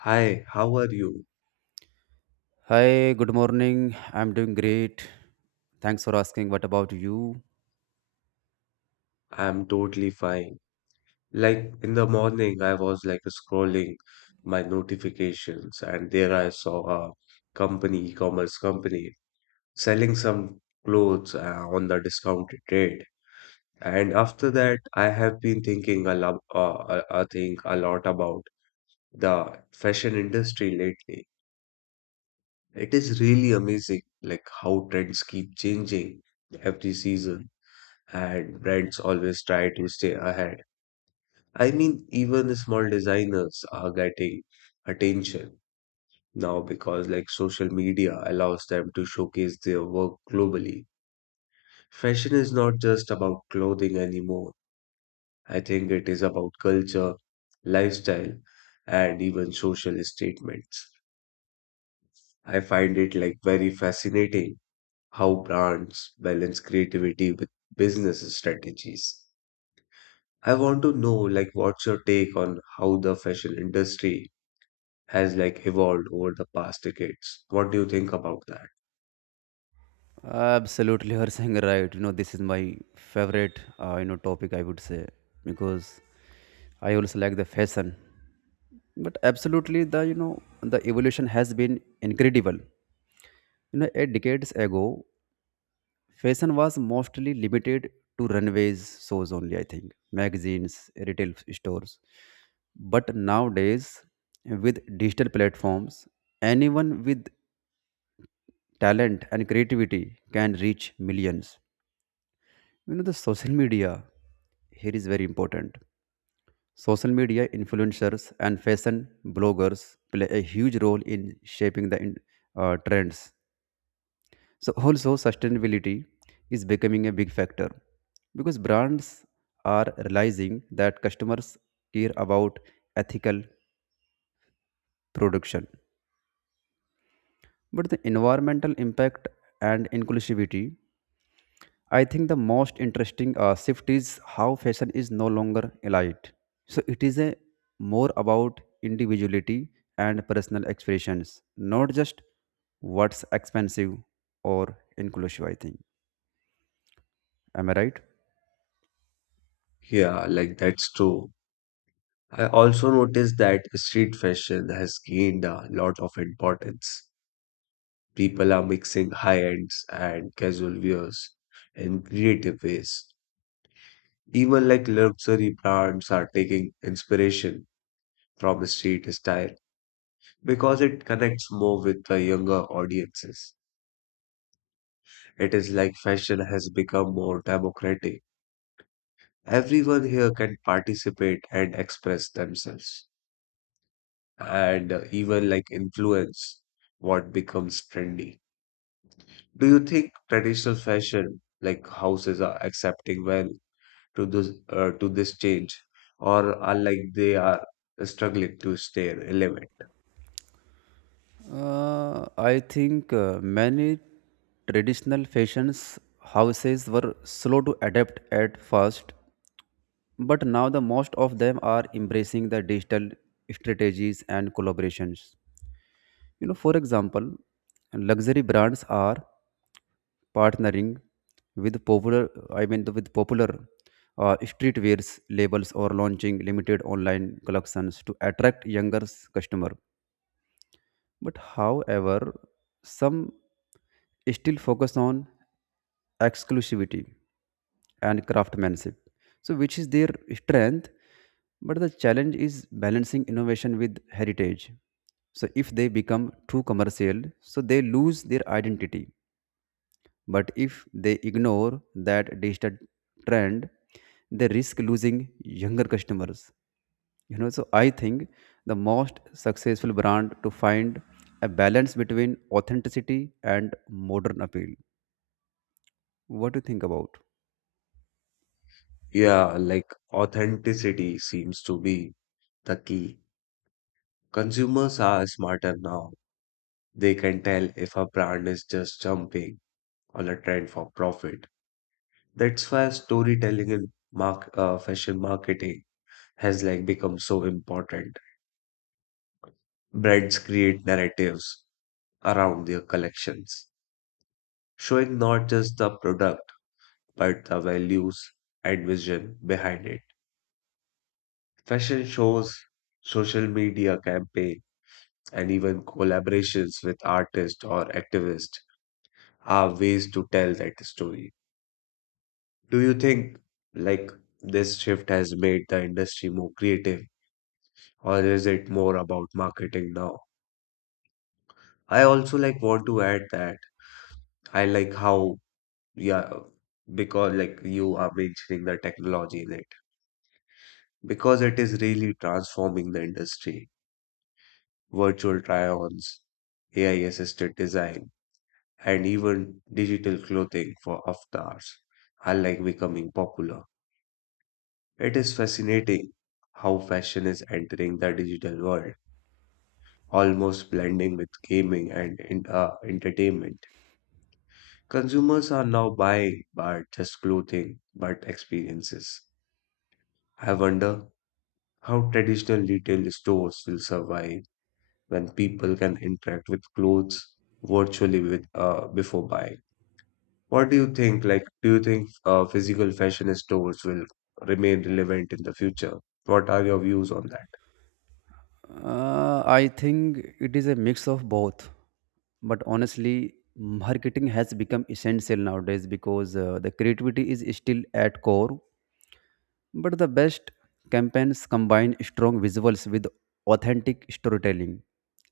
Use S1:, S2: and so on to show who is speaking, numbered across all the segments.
S1: Hi, how are you?
S2: Hi, good morning. I'm doing great. Thanks for asking. What about you?
S1: I'm totally fine. Like in the morning, I was like scrolling my notifications, and there I saw a company, e-commerce company, selling some clothes on the discounted rate. And after that, I have been thinking a lot, I think a lot about the fashion industry lately. It is really amazing, like how trends keep changing every season, and brands always try to stay ahead. I mean, even the small designers are getting attention now because like social media allows them to showcase their work globally. Fashion is not just about clothing anymore. I think it is about culture, lifestyle, and even social statements. I find it like very fascinating how brands balance creativity with business strategies. I want to know like what's your take on how the fashion industry has like evolved over the past decades. What do you think about that?
S2: Absolutely, you're saying right. This is my favorite, topic. I would say because I also like the fashion. But absolutely, the you know the evolution has been incredible. 8 decades ago, fashion was mostly limited to runways shows only, I think, magazines, retail stores. But nowadays, with digital platforms, anyone with talent and creativity can reach millions. The social media here is very important. Social media influencers and fashion bloggers play a huge role in shaping the trends. So also sustainability is becoming a big factor because brands are realizing that customers care about ethical production. But the environmental impact and inclusivity, I think the most interesting shift is how fashion is no longer elite. So it is a more about individuality and personal expressions, not just what's expensive or inclusive, I think. Am I right?
S1: Yeah, like that's true. I also noticed that street fashion has gained a lot of importance. People are mixing high ends and casual wears in creative ways. Even like luxury brands are taking inspiration from street style because it connects more with the younger audiences. It is like fashion has become more democratic, everyone here can participate and express themselves and even like influence what becomes trendy. Do you think traditional fashion like houses are accepting well to this change or are like they are struggling to stay relevant?
S2: I think many traditional fashions houses were slow to adapt at first, but now the most of them are embracing the digital strategies and collaborations. For example, luxury brands are partnering with popular streetwears labels or launching limited online collections to attract younger customer. But however, some still focus on exclusivity and craftsmanship, so which is their strength, but the challenge is balancing innovation with heritage. So if they become too commercial, so they lose their identity. But if they ignore that digital trend, they risk losing younger customers. So I think the most successful brand to find a balance between authenticity and modern appeal. What do you think about?
S1: Yeah, like authenticity seems to be the key. Consumers are smarter now. They can tell if a brand is just jumping on a trend for profit. That's why storytelling in fashion marketing has like become so important. Brands create narratives around their collections, showing not just the product but the values and vision behind it. Fashion shows, social media campaign, and even collaborations with artists or activists are ways to tell that story. Do you think like this shift has made the industry more creative or is it more about marketing now? I also like want to add that I like how, yeah, because like you are mentioning the technology in it because it is really transforming the industry. Virtual try-ons, AI assisted design, and even digital clothing for avatars are like becoming popular. It is fascinating how fashion is entering the digital world, almost blending with gaming and entertainment. Consumers are now buying but just clothing, but experiences. I wonder how traditional retail stores will survive when people can interact with clothes virtually with before buying. What do you think? Like, do you think physical fashion stores will remain relevant in the future? What are your views on that?
S2: I think it is a mix of both. But honestly, marketing has become essential nowadays because the creativity is still at core. But the best campaigns combine strong visuals with authentic storytelling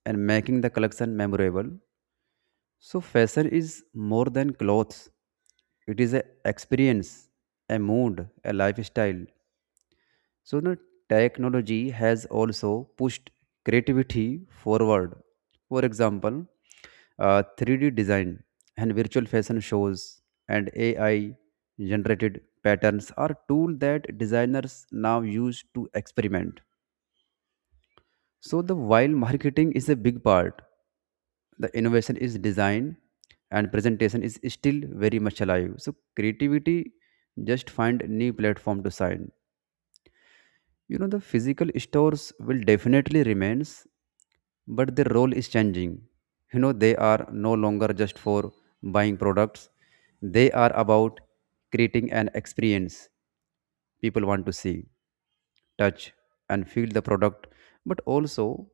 S2: and making the collection memorable. So fashion is more than clothes, it is an experience, a mood, a lifestyle. So, you technology has also pushed creativity forward. For example, 3D design and virtual fashion shows and AI generated patterns are tools that designers now use to experiment. So, the while marketing is a big part, the innovation is design and presentation is still very much alive. So, creativity just find new platform to shine. The physical stores will definitely remains, but their role is changing. They are no longer just for buying products. They are about creating an experience. People want to see, touch, and feel the product, but also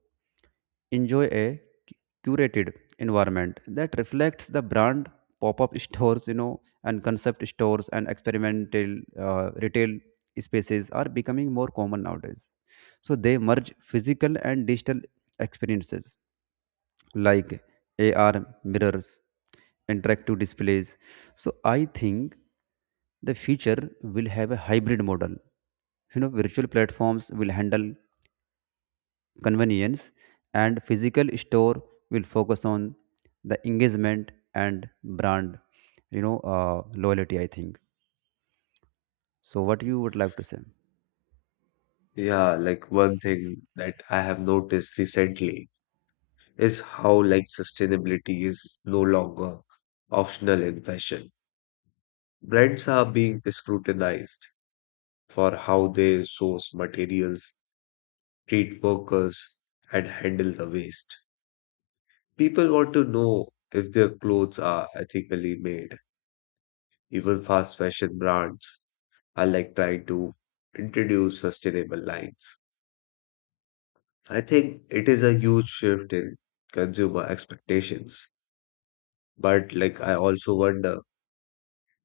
S2: enjoy a curated environment that reflects the brand. Pop-up stores and concept stores and experimental retail spaces are becoming more common nowadays, so they merge physical and digital experiences like AR mirrors, interactive displays. So I think the future will have a hybrid model. Virtual platforms will handle convenience and physical store will focus on the engagement and brand, loyalty, I think. So what you would like to say?
S1: Yeah, like one thing that I have noticed recently is how like sustainability is no longer optional in fashion. Brands are being scrutinized for how they source materials, treat workers, and handle the waste. People want to know if their clothes are ethically made. Even fast fashion brands are like trying to introduce sustainable lines. I think it is a huge shift in consumer expectations. But like I also wonder,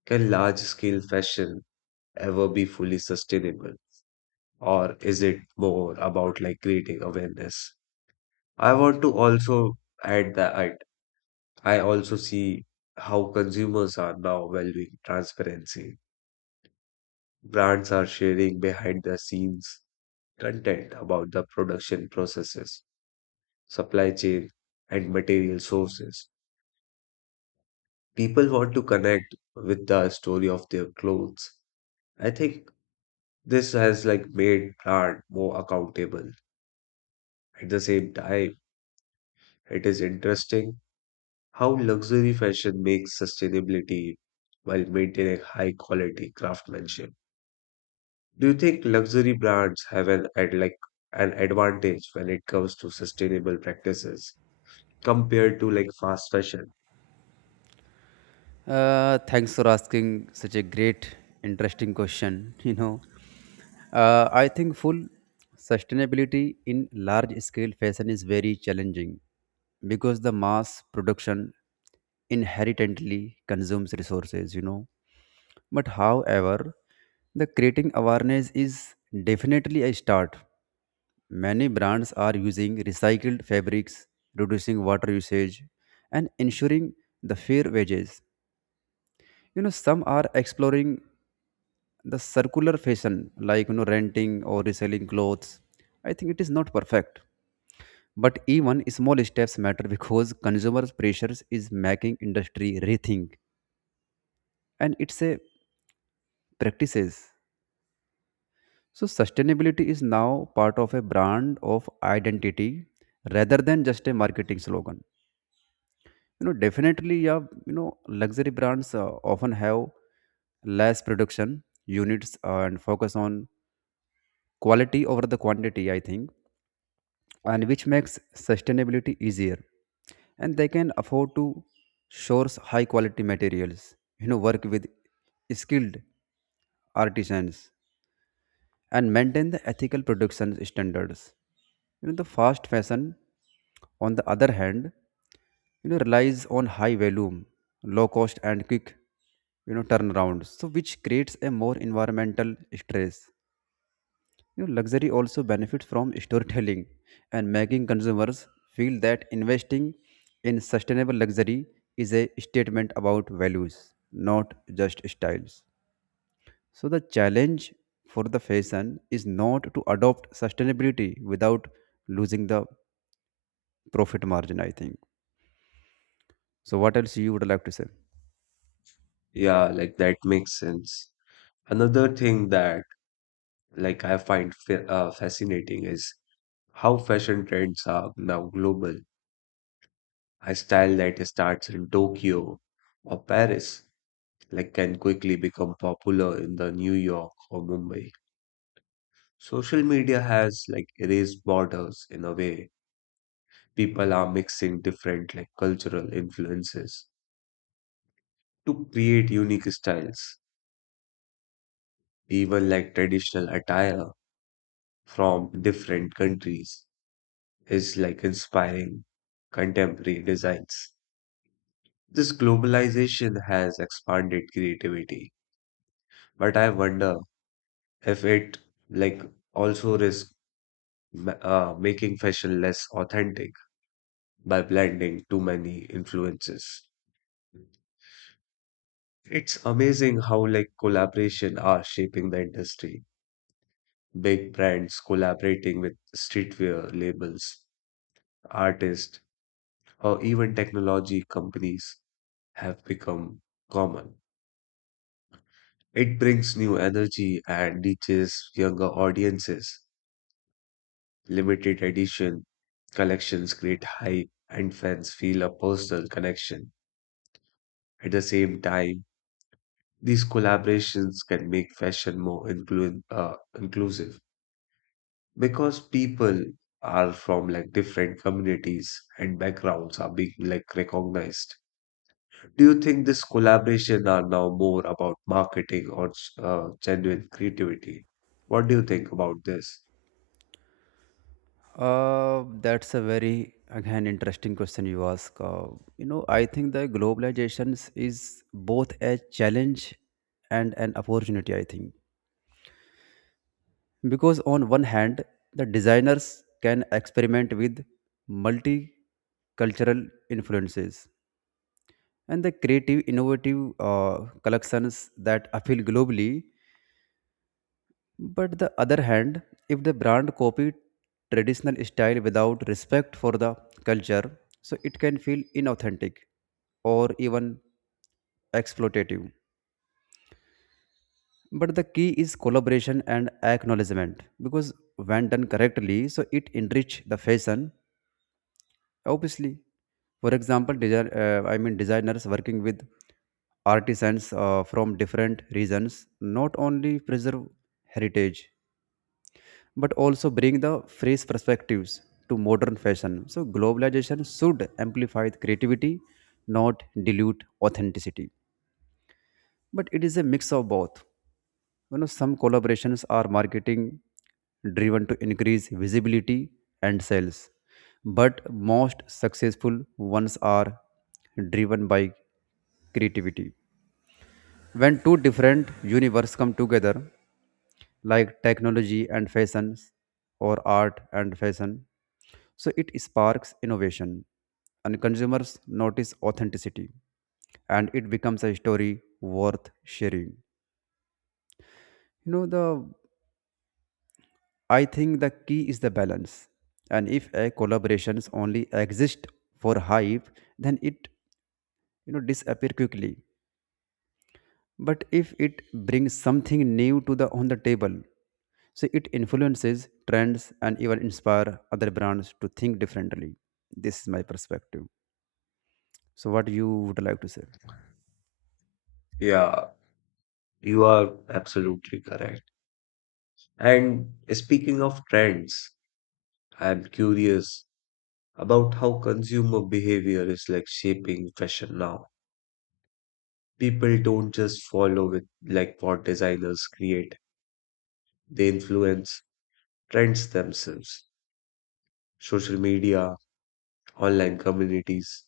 S1: can large scale fashion ever be fully sustainable, or is it more about like creating awareness? I want to also add that I also see how consumers are now valuing transparency. Brands are sharing behind the scenes content about the production processes, supply chain, and material sources. People want to connect with the story of their clothes. I think this has like made brand more accountable. At the same time, it is interesting how luxury fashion makes sustainability while maintaining high quality craftsmanship. Do you think luxury brands have an ad like an advantage when it comes to sustainable practices compared to like fast fashion?
S2: Thanks for asking such a great, interesting question. I think full sustainability in large scale fashion is very challenging because the mass production inherently consumes resources. But however, the creating awareness is definitely a start. Many brands are using recycled fabrics, reducing water usage, and ensuring the fair wages. Some are exploring the circular fashion, like renting or reselling clothes. I think it is not perfect, but even small steps matter. Because consumer pressures is making industry rethink and it's a practices. So sustainability is now part of a brand of identity rather than just a marketing slogan. Definitely. Yeah. you know Luxury brands often have less production units and focus on quality over the quantity, I think. And which makes sustainability easier. And they can afford to source high quality materials. Work with skilled artisans and maintain the ethical production standards. The fast fashion, on the other hand, relies on high volume, low cost, and quick, turnaround. So which creates a more environmental stress. Luxury also benefits from storytelling and making consumers feel that investing in sustainable luxury is a statement about values, not just styles. So the challenge for the fashion is not to adopt sustainability without losing the profit margin, I think. So, what else you would like to say?
S1: Yeah, like that makes sense. Another thing that like I find fascinating is how fashion trends are now global. A style that starts in Tokyo or Paris like can quickly become popular in the New York or Mumbai. Social media has like erased borders in a way. People are mixing different like cultural influences to create unique styles. Even like traditional attire from different countries is like inspiring contemporary designs. This globalization has expanded creativity, but I wonder if it like also risks making fashion less authentic by blending too many influences. It's amazing how like collaboration are shaping the industry. Big brands collaborating with streetwear labels, artists, or even technology companies have become common. It brings new energy and reaches younger audiences. Limited edition collections create hype and fans feel a personal connection. At the same time, these collaborations can make fashion more inclusive because people are from like different communities and backgrounds are being like recognized. Do you think this collaboration are now more about marketing or genuine creativity? What do you think about this?
S2: That's a very again interesting question you ask. I think the globalization is both a challenge and an opportunity. I think because on one hand, the designers can experiment with multicultural influences and the creative, innovative collections that appeal globally. But the other hand, if the brand copied traditional style without respect for the culture, so it can feel inauthentic or even exploitative. But the key is collaboration and acknowledgement because when done correctly, so it enrich the fashion. Obviously, for example, designers working with artisans from different regions not only preserve heritage but also bring the fresh perspectives to modern fashion. So globalization should amplify the creativity, not dilute authenticity. But it is a mix of both. Some collaborations are marketing driven to increase visibility and sales. But most successful ones are driven by creativity. When two different universes come together, like technology and fashion, or art and fashion, so it sparks innovation, and consumers notice authenticity, and it becomes a story worth sharing. You know the I think the key is the balance, and if a collaborations only exist for hype, then it disappear quickly. But if it brings something new to the on the table, so it influences trends and even inspire other brands to think differently. This is my perspective. So what you would like to say?
S1: Yeah, you are absolutely correct. And speaking of trends, I am curious about how consumer behavior is like shaping fashion now. People don't just follow with like what designers create, they influence trends themselves. Social media, online communities,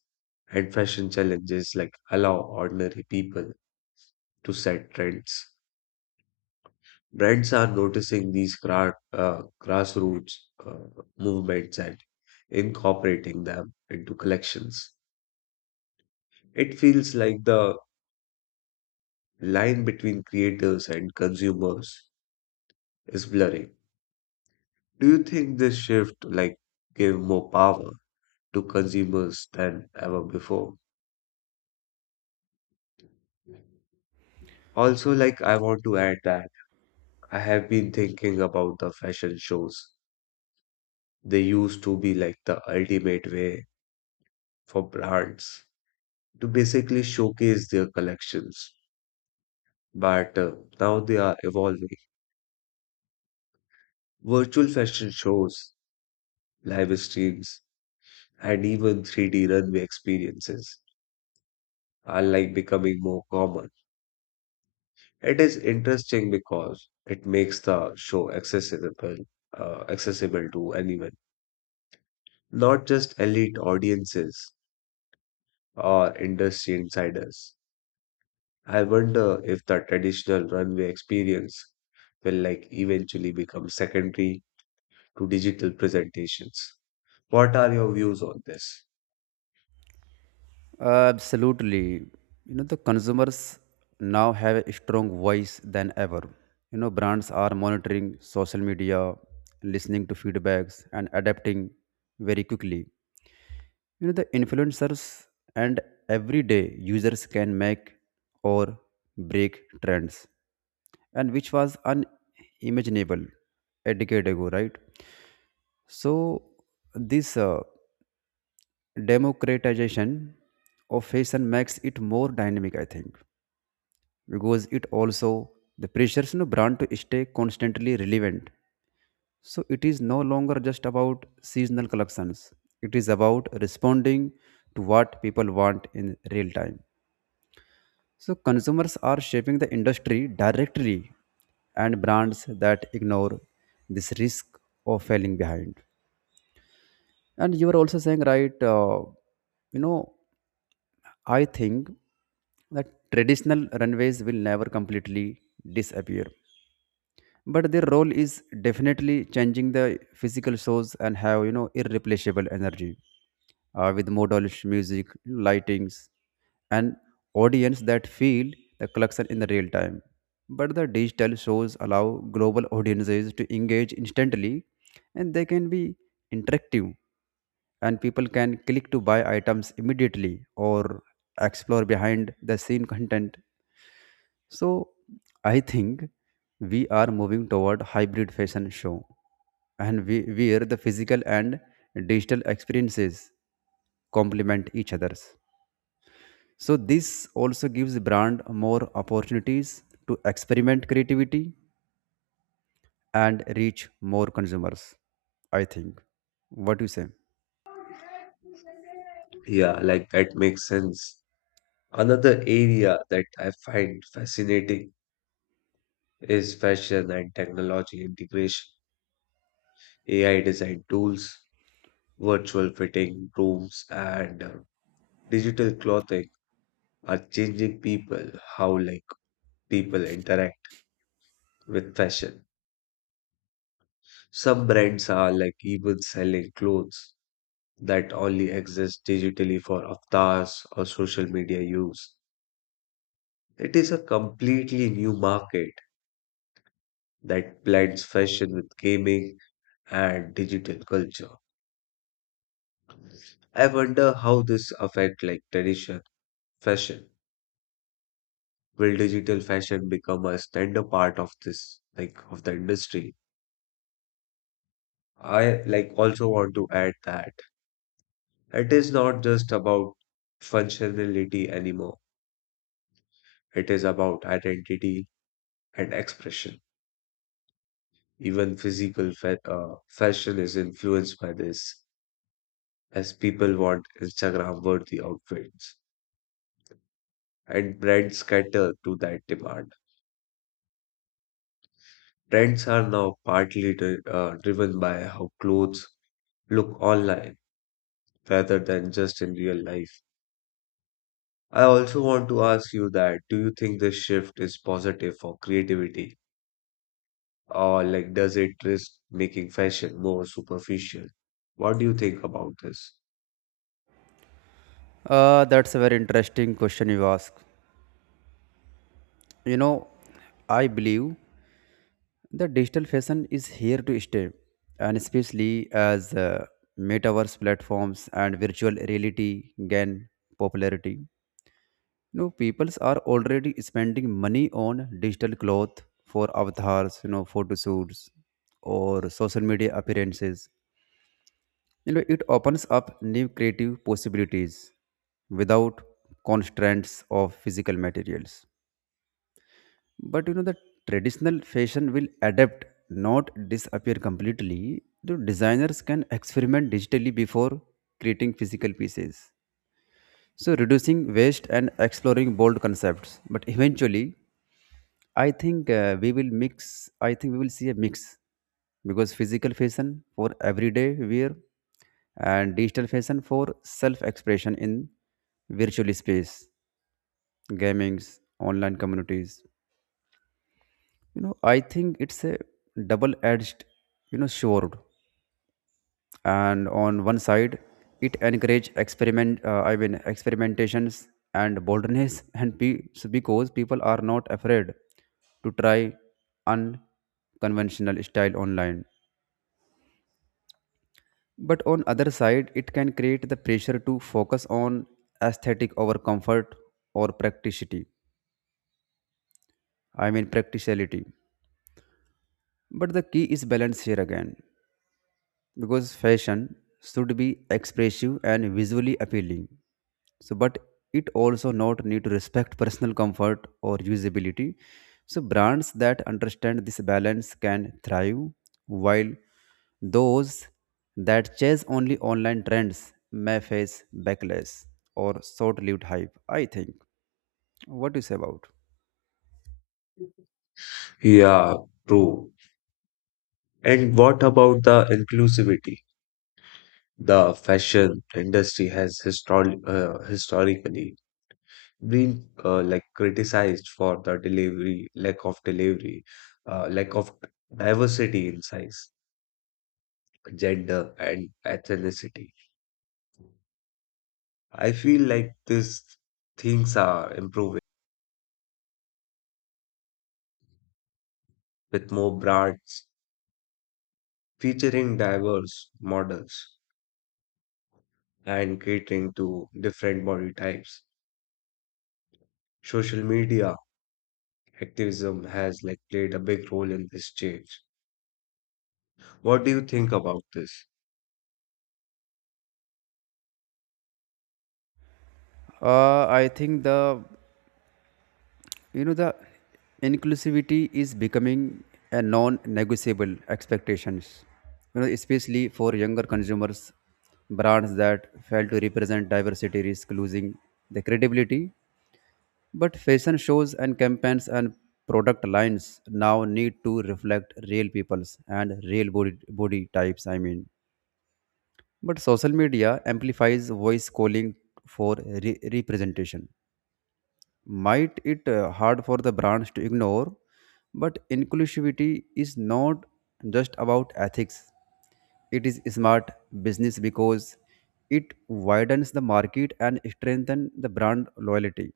S1: and fashion challenges like allow ordinary people to set trends. Brands are noticing these grassroots uh, movements and incorporating them into collections. It feels like the line between creators and consumers is blurring. Do you think this shift like gave more power to consumers than ever before? Also, like I want to add that I have been thinking about the fashion shows. They used to be like the ultimate way for brands to basically showcase their collections, but now they are evolving. Virtual fashion shows, live streams, and even 3D runway experiences are like becoming more common. It is interesting because it makes the show accessible to anyone, not just elite audiences or industry insiders. I wonder if the traditional runway experience will like eventually become secondary to digital presentations. What are your views on this?
S2: Absolutely. The consumers now have a strong voice than ever. Brands are monitoring social media, listening to feedbacks, and adapting very quickly. The influencers and everyday users can make or break trends, and which was unimaginable a decade ago, right? So this democratization of fashion makes it more dynamic, I think. Because it also the pressures, brand to stay constantly relevant. So it is no longer just about seasonal collections. It is about responding to what people want in real time. So consumers are shaping the industry directly and brands that ignore this risk of falling behind. And you are also saying, right, you know, I think that traditional runways will never completely disappear, but their role is definitely changing. The physical shows and have irreplaceable energy with models, music, lightings, and audience that feel the collection in the real time. But the digital shows allow global audiences to engage instantly, and they can be interactive, and people can click to buy items immediately or explore behind the scene content. So I think we are moving toward hybrid fashion show, and we where the physical and digital experiences complement each other's. So this also gives brand more opportunities to experiment creativity and reach more consumers. I think. What do you say?
S1: Yeah, like that makes sense. Another area that I find fascinating is fashion and technology integration. AI design tools, virtual fitting rooms and digital clothing are changing people how like people interact with fashion. Some brands are like even selling clothes that only exist digitally for avatars or social media use. It is a completely new market that blends fashion with gaming and digital culture. I wonder how this affect like tradition fashion. Will digital fashion become a standard part of this like of the industry? I like also want to add that it is not just about functionality anymore, it is about identity and expression. Even physical fashion is influenced by this as people want Instagram worthy outfits and brands cater to that demand. Trends are now partly driven by how clothes look online rather than just in real life. I also want to ask you that do you think this shift is positive for creativity or like does it risk making fashion more superficial? What do you think about this?
S2: That's a very interesting question you ask. You know, I believe the digital fashion is here to stay, and especially as metaverse platforms and virtual reality gain popularity. Peoples are already spending money on digital cloth for avatars, photo shoots or social media appearances. It opens up new creative possibilities without constraints of physical materials. But the traditional fashion will adapt, not disappear completely. The designers can experiment digitally before creating physical pieces, so reducing waste and exploring bold concepts. But eventually I think we will see a mix because physical fashion for everyday wear and digital fashion for self expression in virtual space, gamings, online communities. I think it's a double edged, sword. And on one side it encourage experimentations and boldness. So because people are not afraid to try unconventional style online. But on other side it can create the pressure to focus on aesthetic over comfort or practicality i mean practicality. But the key is balance here again because fashion should be expressive and visually appealing. So, but it also not need to respect personal comfort or usability. So brands that understand this balance can thrive, while those that chase only online trends may face backlash or short-lived hype. I think. What do you say about?
S1: Yeah, true. And what about the inclusivity? The fashion industry has historically been like criticized for the delivery, lack of diversity in size, gender, and ethnicity. I feel like these things are improving with more brands featuring diverse models and catering to different body types. Social media activism has like played a big role in this change. What do you think about this?
S2: I think the inclusivity is becoming a non-negotiable expectations. Especially for younger consumers, brands that fail to represent diversity risk losing their credibility. But fashion shows and campaigns and product lines now need to reflect real people's and real body types. I mean, but social media amplifies voice calling for representation might it hard for the brands to ignore. But inclusivity is not just about ethics, it is smart business because it widens the market and strengthens the brand loyalty.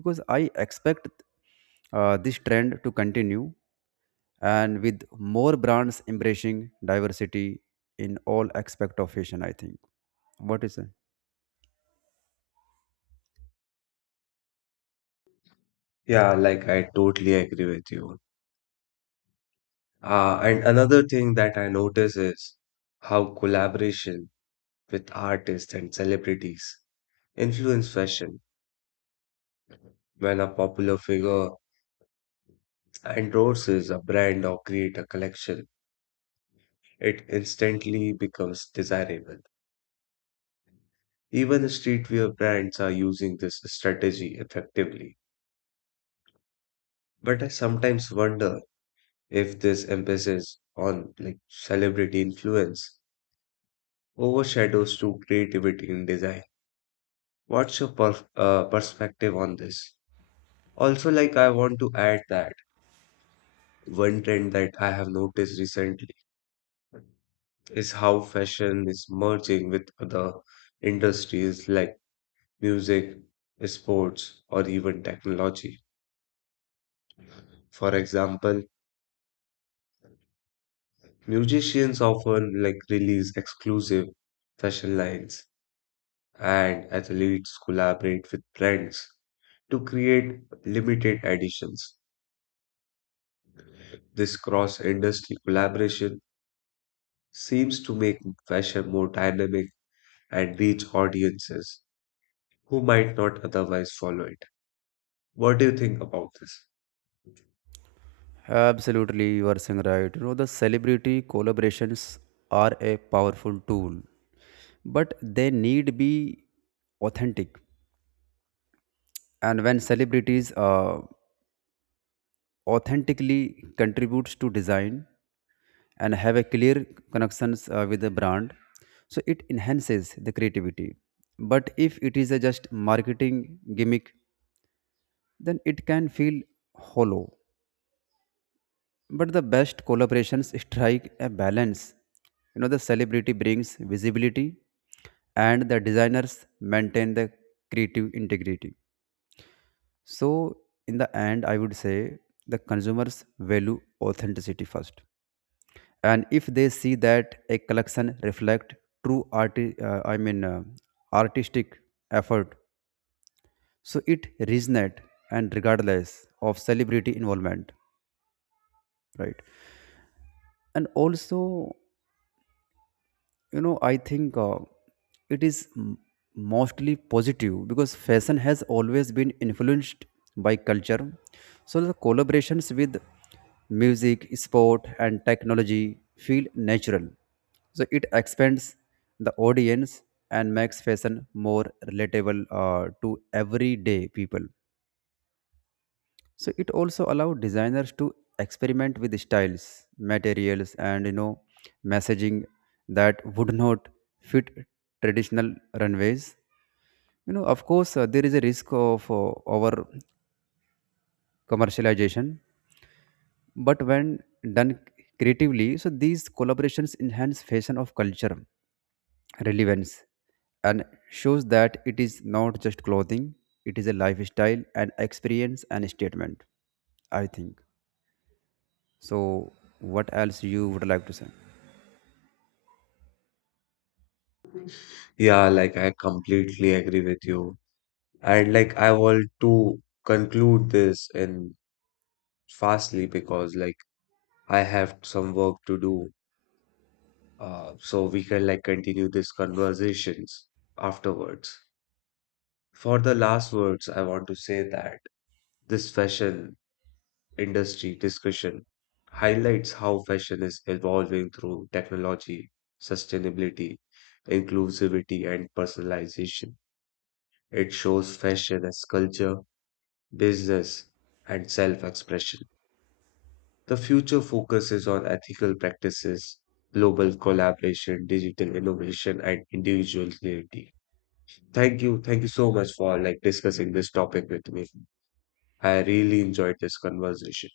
S2: Because I expect this trend to continue, and with more brands embracing diversity in all aspect of fashion. I think. What is it?
S1: Yeah, like I totally agree with you. And another thing that I notice is how collaboration with artists and celebrities influence fashion. When a popular figure endorses a brand or create a collection, it instantly becomes desirable. Even streetwear brands are using this strategy effectively. But I sometimes wonder if this emphasis on like celebrity influence overshadows true creativity in design. What's your perspective on this? Also, like I want to add that one trend that I have noticed recently is how fashion is merging with other industries like music, sports, or even technology. For example, musicians often like release exclusive fashion lines, and athletes collaborate with brands to create limited editions. This cross-industry collaboration seems to make fashion more dynamic and reach audiences who might not otherwise follow it. What do you think about this?
S2: Absolutely, you are saying right. The celebrity collaborations are a powerful tool, but they need be authentic. And when celebrities authentically contributes to design and have a clear connections with the brand, so it enhances the creativity. But if it is a just marketing gimmick, then it can feel hollow. But the best collaborations strike a balance. The celebrity brings visibility and the designers maintain the creative integrity. So in the end, I would say the consumers value authenticity first. And if they see that a collection reflect true artistic effort, so it resonate and regardless of celebrity involvement, right? And also I think it is m- mostly positive because fashion has always been influenced by culture. So the collaborations with music, sport, and technology feel natural. So it expands the audience and makes fashion more relatable, to everyday people. So it also allowed designers to experiment with styles, materials, and messaging that would not fit traditional runways. Of course, there is a risk of over commercialization, but when done creatively, so these collaborations enhance fashion of culture relevance and shows that it is not just clothing; it is a lifestyle, an experience, and statement. I think. So what else you would like to say?
S1: Yeah, like I completely agree with you. And like I want to conclude this in fastly because like I have some work to do. So we can like continue these conversations afterwards. For the last words, I want to say that this fashion industry discussion highlights how fashion is evolving through technology, sustainability, inclusivity, and personalization. It shows fashion as culture, business, and self-expression. The future focuses on ethical practices, global collaboration, digital innovation, and individual creativity. Thank you. Thank you so much for like discussing this topic with me. I really enjoyed this conversation.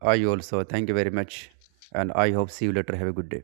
S2: I also thank you very much and I hope see you later. Have a good day.